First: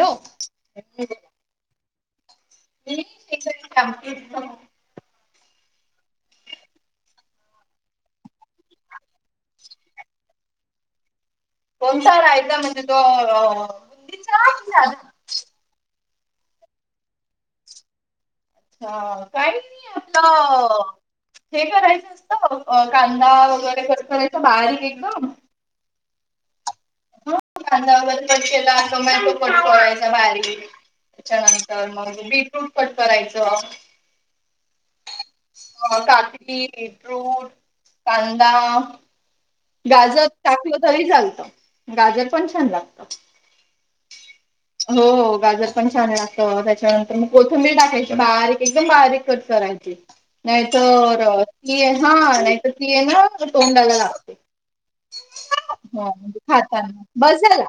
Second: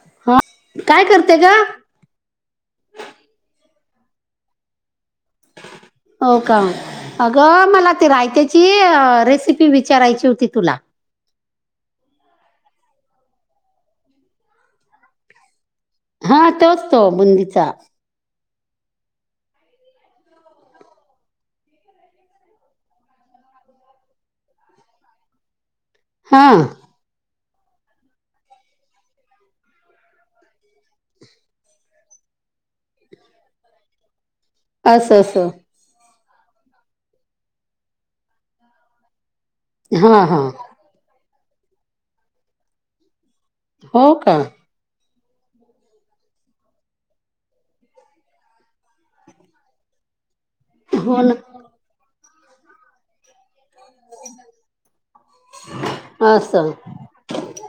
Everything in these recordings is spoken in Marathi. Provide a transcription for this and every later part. हॅलो हा काय करते गं? [unintelligible] हो का? अगं मला त रायत्याची अ रेसिपी विचारायची होती तुला. कोणसा रायचा म्हणजे तो. [unintelligible] हा तोच तो बुंदीचा. हा काय नाही आपलं हे करायचं असत अ कांदा वगैरे कट करायचं बारीक एकदम? हां. हो बांधावर कट केला असं [unintelligible] कट करायचा बारीक. त्याच्यानंतर मग मी पण कट करायचं. असं, असं. हो काकडी, फ्रुट, कांदा हा गाजर हा टाकलं तरी चालतं, गाजर पण छान लागतं. हो का? हो हो गाजर पण छान लागतं, त्याच्यानंतर मग कोथिंबीर टाकायची बारीक एकदम बारीक कट कराय हो ना नाहीतर ती आहे हा, नाहीतर ती आहे ना [unintelligible] तोंडाला लागते हा हा. असं बसं झाला,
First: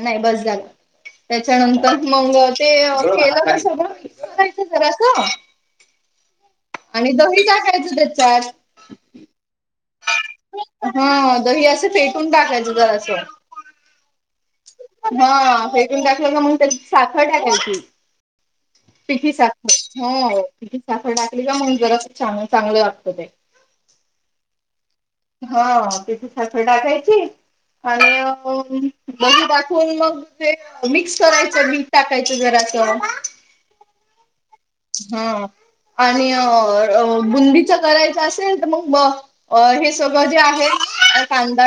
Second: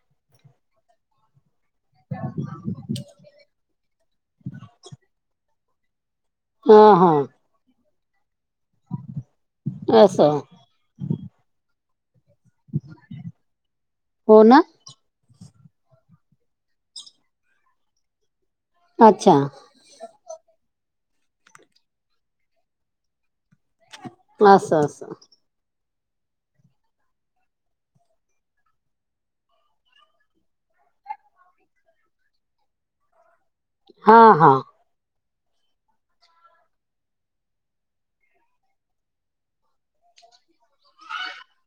नाही बसं झाला. त्याच्यानंतर मग ते केलं कसं ग? [unintelligible] जरासं. हा हा आणि दही टाकायची त्याच्यात. असं. हा दही असं फेटून टाकायच जरासं. हो ना हा फेटून टाकलं म्हणून त्याच्यात साखर टाकायची. पिठी अच्छा साखर हो. तिची साखर टाकली का मग जरासं चांग-चांगलं लागतं ते. असं, असं. हा त्याच्यात साखर टाकायची. आणि मग [unintelligible] दाखवून मग ते मिक्स करायचं मीठ टाकायचं जरासं. हा, हा. हा. आणि अ बुंदीच करायच असेल, तर मग अ हे [unintelligible] जे आहे कांदा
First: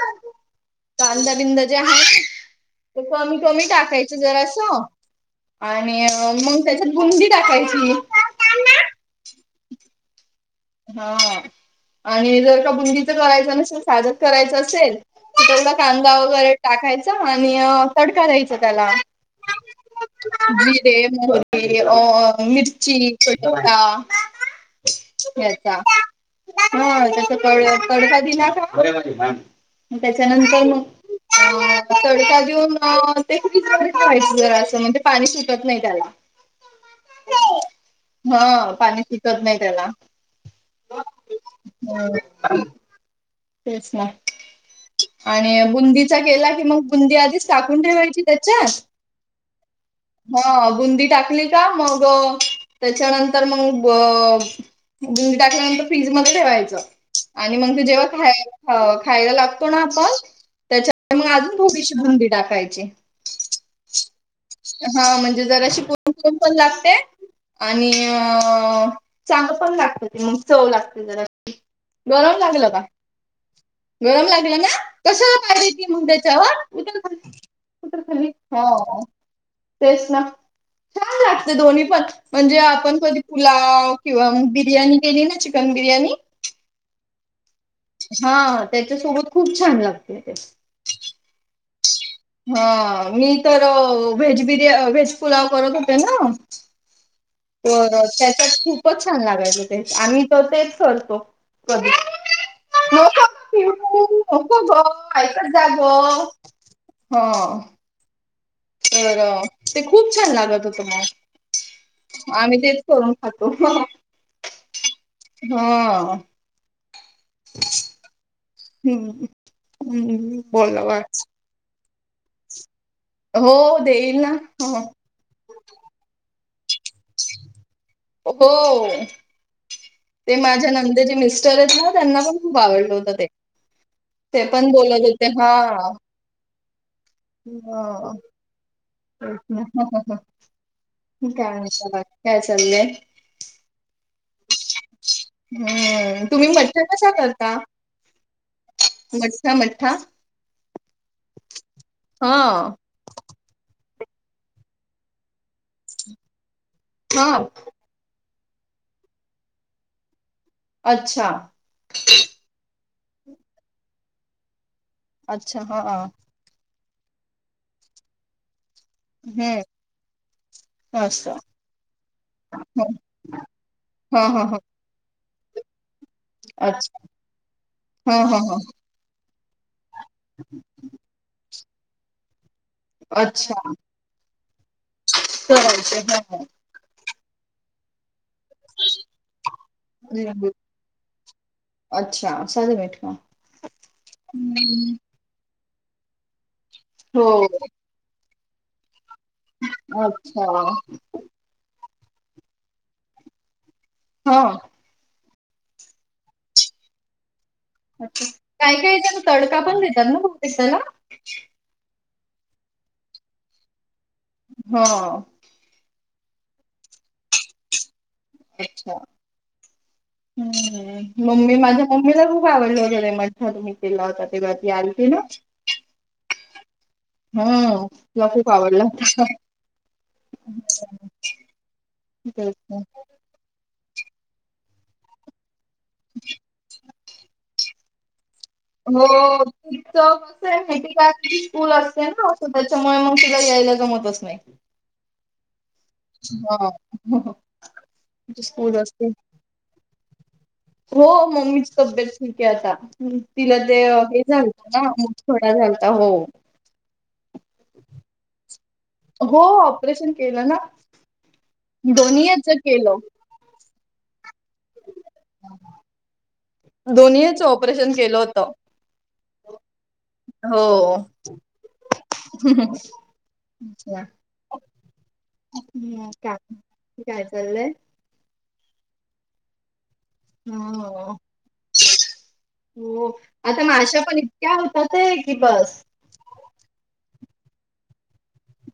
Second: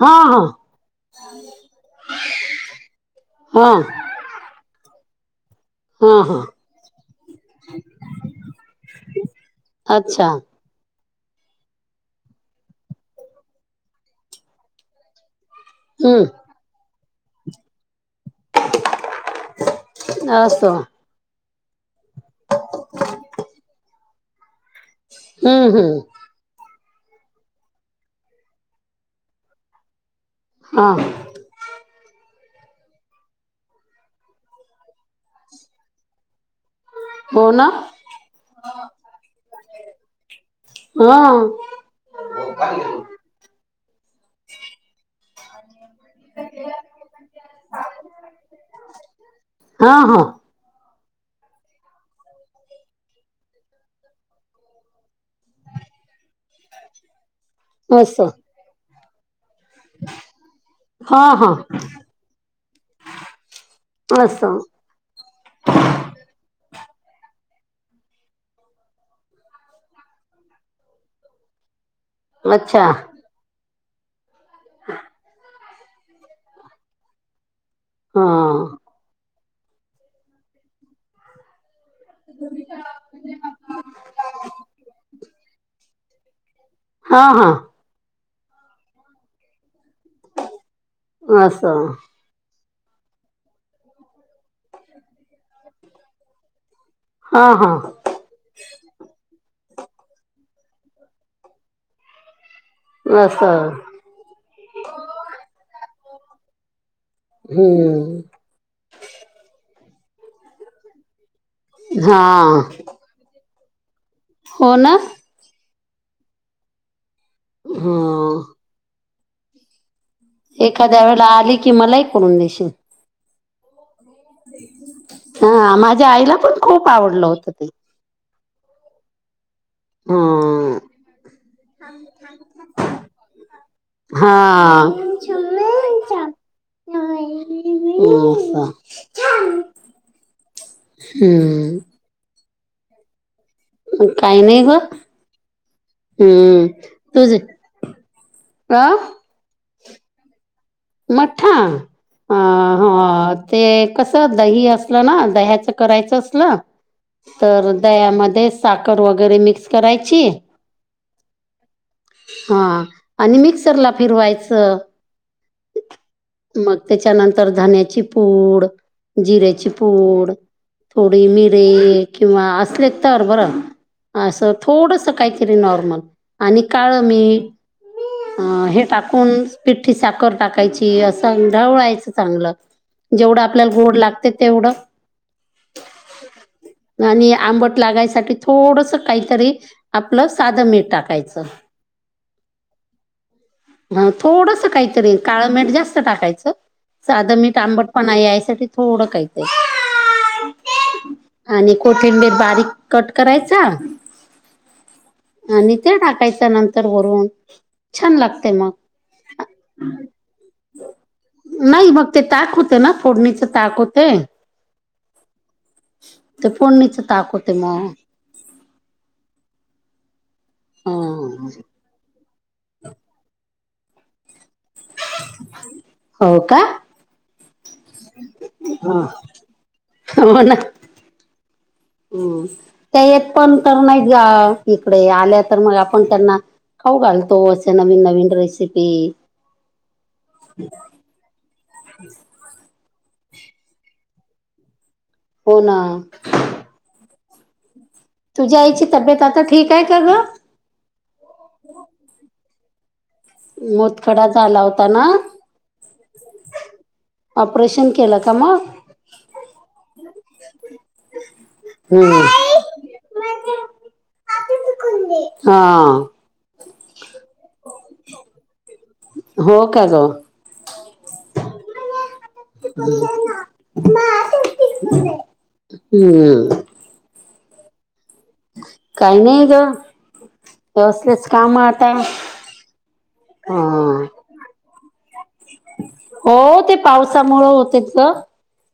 हा हा कांदा बिंदा जे आहे ते कमी कमी हा टाकाय जरासं आणि हा हा मग त्याच्यात गुंडी टाकायची. अच्छा. हा आणि जर का बुंदीचं करायच नसेल, साधंच करायचं असेल तसा कांदा हम्म वगैरे टाकायचा आणि तडका द्यायचा त्याला. असं जिरे मोहरी अ मिर्ची पटोटा हम्म तेचा हम्म हा तेचा तडका दिला का मग त्याच्यानंतर मग हा अ तडका देऊन ते फ्रिजमधे ठेवायचं जरा असं म्हणजे पाणी सुटत नाही त्याला. हो ना [inaudible] हा पाणी पिकत नाही त्याला. [inaudible] हा [inaudible] तेच ना. [inaudible] आणि बुंदीचा केला की मग बुंदी आधीच टाकून ठेवायची त्याच्यात. हा बुंदी टाकली. टा मग त्याच्यानंतर मग गुडी टाकल्यानंतर फ्रीज मध्ये ठेवायचं आणि मग तू जेव्हा असं खाय खायला लाग कोण आपण त्याच्या हा मग हा अजून भोबीशी बुंदी टाकायची. अस. हा म्हणजे जरा [inaudible] पण लागते. आणि चांग पण लागत ते मग चव लागत जरा. गरम लागलं का. अच्छा गरम लागला ना कशाला पाहजे ती मग त्याच्यावर. तर पूर्वी हा हो तेच ना छान लागत दोन्ही पण. म्हणजे आपण कधी पुलाव किंवा बिर्याणी केली ना चिकन बिर्याणी. हा हा. हा त्याच्यासोबत खूप छान लागते ते. असा. हा मी तर व्हेज बिर्या अ व्हेज पुलाव करत होते ना. हा हा बर त्याच्यात खूप. खूपच छान लागायचं ते आम्ही तर तेच करतो कधी नसल. ऊ नको ग ऐकत जा ग. हा हम्म. तर ते खूप छान लागत होत हा मग आम्ही ते करून खातो. हो ना. हा. हा. हम्म हम्म हम्म हम्म. एखाद्या वेळेला आली की मला ही करून देशील. हो देईल ना. हा माझ्या आईला पण खूप आवडलं होत ते. हो. ते माझ्या हम्म. नंदे जे मिस्टर आहेत ना त्यांना पण खूप आवडलं होतं ते. हा ते पण बोलत होते हा. हो असं. [unintelligible] काय. हम्म [inaudible] बाकी काय चालय. काय नाही ग. हम्म तुम्ही हम्म मठ्ठ कसा तुझे करता, अ मठ्ठ मठ्ठा. मठा हा हा. ते कसं दही असलं ना दह्याच करायचं असलं हा तर. दया मध्ये साखर वगैरे मिक्स करायची. अच्छा. हा आणि मिक्सरला फिरवायचं अच्छा हा. मग त्याच्यानंतर धण्याची पूड हम्म जिऱ्याची पूड. थोडी असत मिरे किंवा असले तर बरं, हा हा असं हा थोडस. काय तरी नॉर्मल आणि अच्छा काळं मी हा हा हा आ हे टाकून पिठ्ठी साखर टाकायची असं ढवळायचं चांगलं. जेवढं अच्छा आपल्याला गोड लागते तेवढं करायचे हा आणि आंबट लागायसाठी थोडसा काहीतरी आपलं सादं मीठ टाकायचं. अच्छा सन हा थोडसा काही काळं मीठ जास्त टाकायचं हो सादं मीठ आंबट पणा यायसाठी थोडं काही ते अच्छा! आणि कोथिंबीर बारीक कट करायचा हां. आणि ते टाकायचं नंतर वरून. छान अच्छा लागते मग. काय-काय येच्या ना तडका पण देतात ना बहुतेक त्याला? नाही मग ते ताक होते ना फोडणीचे ताक होते हा. ते फोडणीचे ताक होते म. अच्छा! हम्म ह मम्मी माझ्या मम्मीला रु हो आवडलं वगैरे [unintelligible] तुम्ही केला होता तेव्हा ती आलती ना. हो का? हां तुला खूप आवडला. हो ना हम्म तेच ना. ते पण तर नाहीत ग्या इकडे आल्या तर मग आपण त्यांना हो घालतो असे नवीन-नवीन रेसि [unintelligible] कूल असते ना असं त्याच्यामुळे मावशीला यायला गमतच नाही. हो ना. हां तुझ्या आईची तब्येत आता ठीक आहे का? गं. हो मम्मीची तब्येत ठीक आहे आता हम्म. तिला दे अ हे मोतखडा झाला झालतं होता ना मुठथोडा झालता हो. ऑपरेशन केलं का मग? हो ऑपरेशन केलं ना दोन्ही हेच्या केलं. हा. दोन्ही हेच्या ऑपरेशन केलं होता. हो का ग हो. हम्म [unintelligible] काय चाललंय? काय नाय गं. ह तसलेच काम आता हा. त्या होता ते की बस हो ते पावसामुळ होत होतं.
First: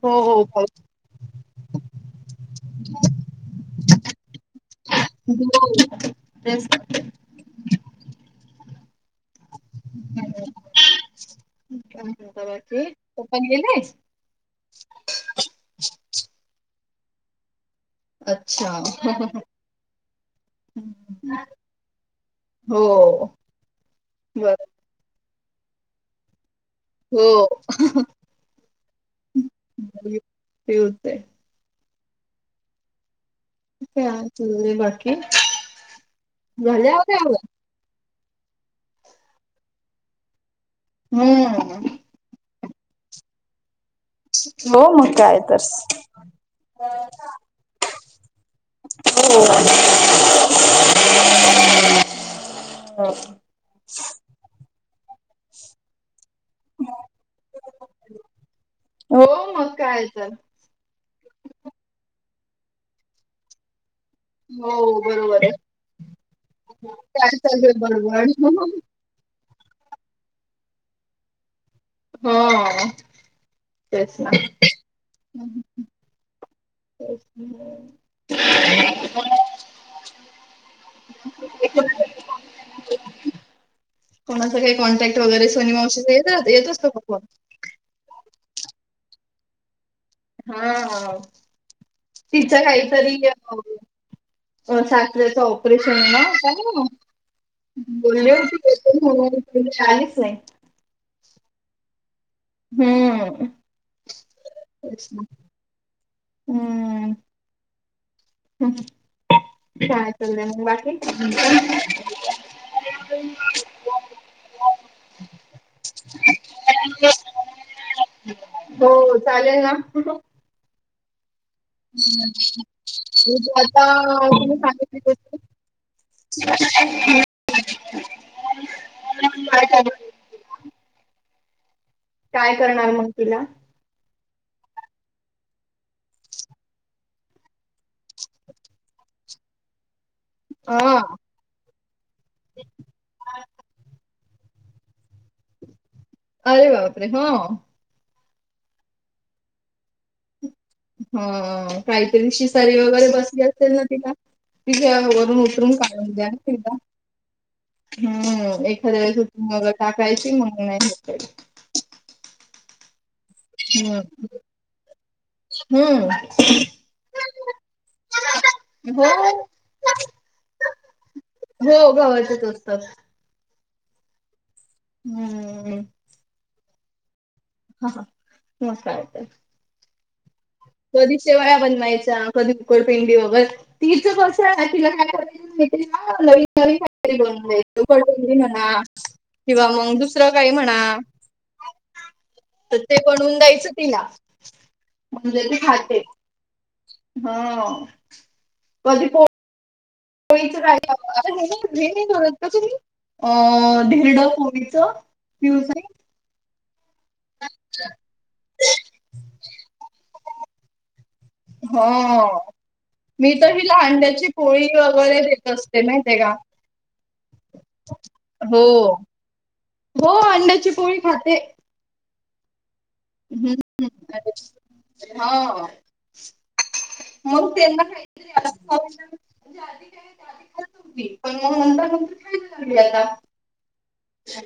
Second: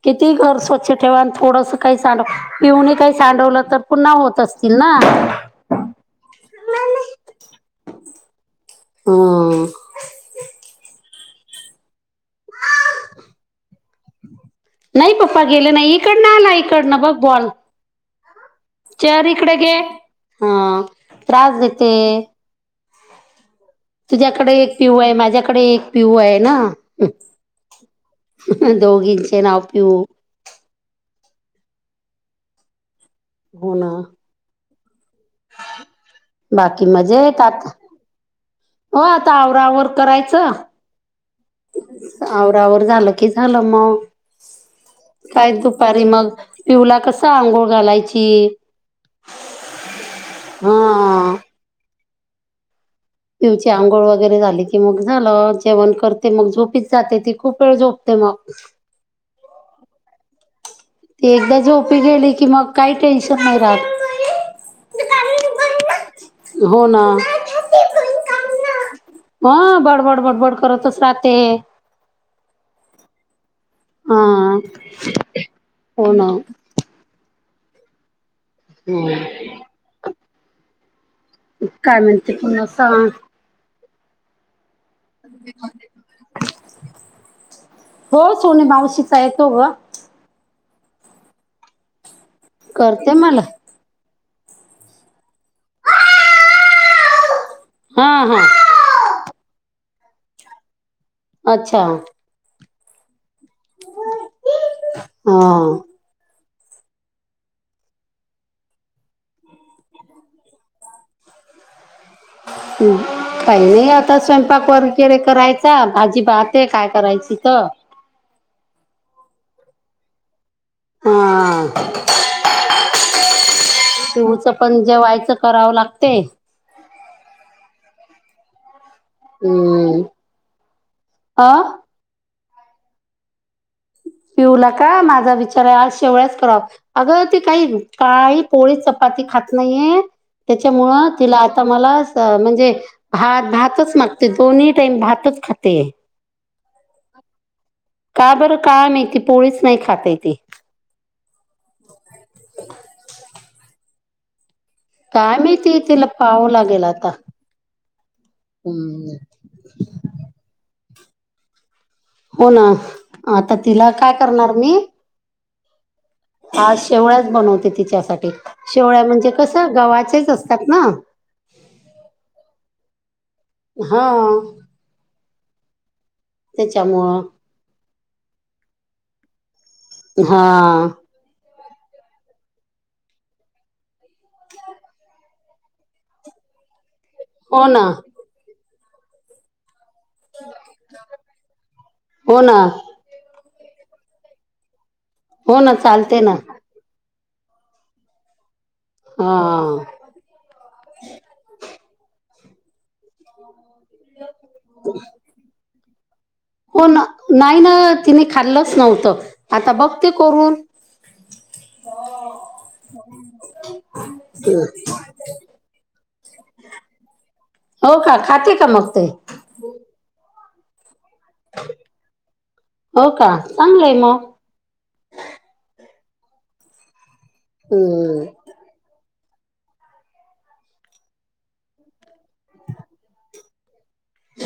हो किती घर हो स्वच्छ ठेवा आणि थोडंसं काही सांडव पीहू ने काही सांडवलं तर पुन्हा होत असतील ना. [unintelligible] हां. [inaudible] ची ओपनलले आहेस. नाही पप्पा गेले नाही इकडनं आला इकडनं बघ बॉल. अच्छा! चेअर इकडे घे हा त्रास देते. हो... तुझ्याकडे बर एक पिऊ आहे माझ्याकडे एक पिऊ आहे ना. हो हा दोघीचें नाव पिऊ. ते होतय हो ना काय चालय बाकी बाकी झाल्या हा आता आवराआवर करायचं. हम्म. आवराआवर झालं की झालं मग. हो मग काय तर दुपारी मग पिऊला कसा आंघोळ घालायची? हो.. हा [inaudible] हो. पिऊची आंघोळ वगैरे झाली की मग झालं. जेवण करते मग झोपीत जाते ती खूप वेळ झोपते मग. हो मग काय तर. ती एकदा झोपी गेली की, मग काही टेन्शन नाही राहत. हो बरोबर आहे हो ना काय चालतं बघायचं मग. ह बडबड बडबड करतच राहते. हो... तेच ना. हा.. हो ना [unintelligible] हम् [unintelligible] काय म्हणते मला सां कोणाच काही कॉन्टॅक्ट वगैरे सोनीमावशी येत येतच का [unintelligible] हो सोन मावशीचा येतो ग. हा.. तिच करते काहीतरी मला अ सासरयाच ऑपरेशन ना काय हा बोल्ली हा होती. [unintelligible] काहीच नाही. अच्छा! हम्म हा हम्म. ह ह काय चलय मग बाकी. [unintelligible] [inaudible] हम्म. काही नाही आता स्वयंपाक वर वगैरे करायचा. भाजी पाहते काय करायची? तर. हो चालेल ना. हा... [unintelligible] आता पिऊचं कुणी पण सांगितली जेवायचं करावं लागते [unintelligible] [unintelligible] काय करणार हम्म.. आ.. काय करणार मग तिला? पिऊला का माझा विचार आहे आज शेवळया करावं. अगं ते काही काही पोळी चपाती खात नाहीये. हा त्याच्यामुळं तिला आता मला आ म्हणजे भात भातच मागते दोन्ही टाईम भातच खाते. अरे बापरे! हो का? बरं का माहिती? पोळीच नाही खाताय ती. ह काहीतरी शिसारी वगैरे बसली असेल ना तिला. तिच्या काय वरून उतरून माहिती तिला काढून द्या पाहावं त लागेल आता हम् एखाद्या हम्म वेळेस. मग टाकायची मग नाही. [unintelligible] हो ना आता तिला काय करणार मी हम्म. आज शेवळ्याच बनवते तिच्यासाठी. शेवळ्या हो. म्हणजे कसं? गव्हाचेच असतात ना. हो गव्हाचेच असतात. हा.. हम्म... त्याच्यामुळ. हा हा मग काय तर. हा. कधी शेवाळा बनवायच्या कधी उकडपिंडी वगर तिचं कसं आहे ना तिला काय [unintelligible] बोलायच ना तीला लयी हो री ना बडरी म्हणा किंवा मग दु. [unintelligible] दुसर काय म्हणा हो ना तर ते बनवून द्यायचं तिला. दिल की हो ना खाते चालते ना ह बगी हां. [unintelligible] धिरड कोबीच प्युज. [unintelligible] हो ना नाही ना तिने खाल्लंच नव्हतं आता बघते करून. हो मी तर हीला अंड्याची पोळी वगैरे देत असत ते नाही ते का हो का खाते हो का मग ते? हो अंड्याची पोळी खाते. हो का चांगलंय मग. हाव मग त्यांना काय हम्म. तर असा औषध ते आधी काय आधी करत होती, नंतर खायला लागली आता.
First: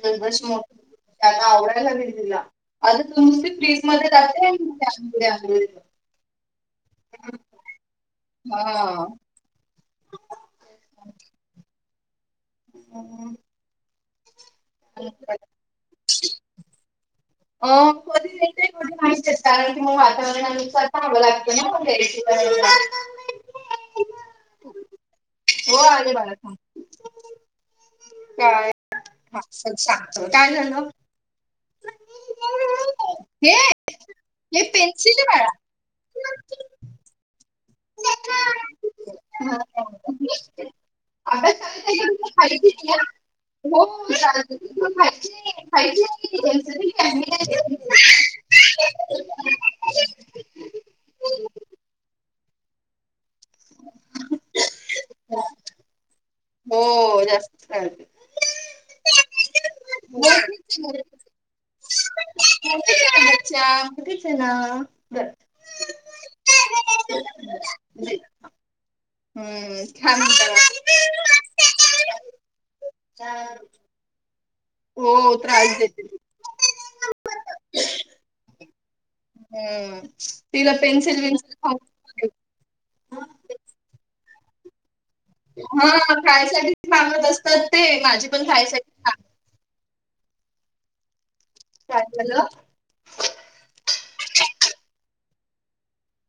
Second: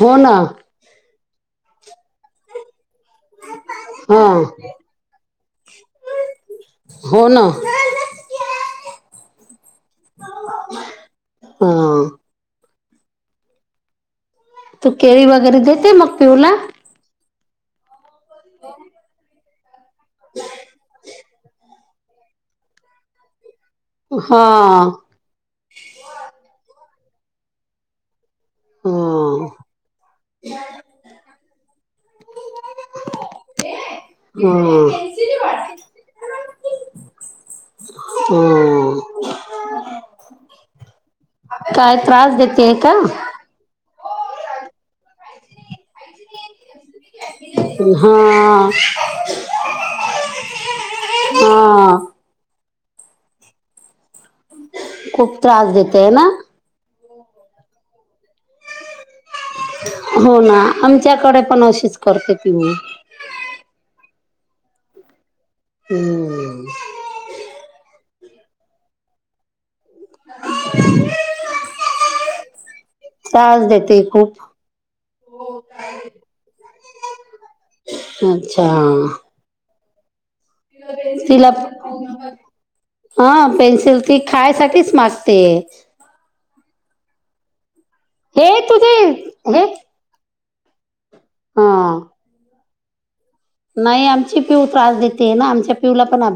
हो ना मी आता आवरायला लागले तिला [unintelligible] मध्ये हा जात. [unintelligible] हो ना हा. ह. हम. [unintelligible] तू केळी वगैरे देते मग पिऊला? अ कधी येतय काय माहती आहेत कारण की मग वातावरणानुसार पाहावं लागतं ना मग घरी. [unintelligible] [unintelligible] हा. हो आले बाळा थांब. का हा असंल शांत काय झालं? हे हा. हे पेन्सिल ले बाळा. हम्म. ह ह [unintelligible] आता काय अभ्यास त्रास खाली देते का फेकल्या. हो [unintelligible] खायचीये. हा. हा. [inaudible] खूप त्रास देतेय ना? हो जास्त चालते. हो ना आमच्याकडे पण अशीच करते तुम्ही. च्या किचना कर हम. हम छान होत. हा त्रास देते खूप हो त्रास देते. अच्छा. हम तिला पेन्सिल तिला वेन्सिल खाऊ हा पेन्सिल ती खायसाठीच माग हा, खायसाठीच मागत असतात ते माझे हे तुझ हे हा काय झालं? नाही आमची पिऊ त्रास देते ना, आमच्या पिऊला पण आप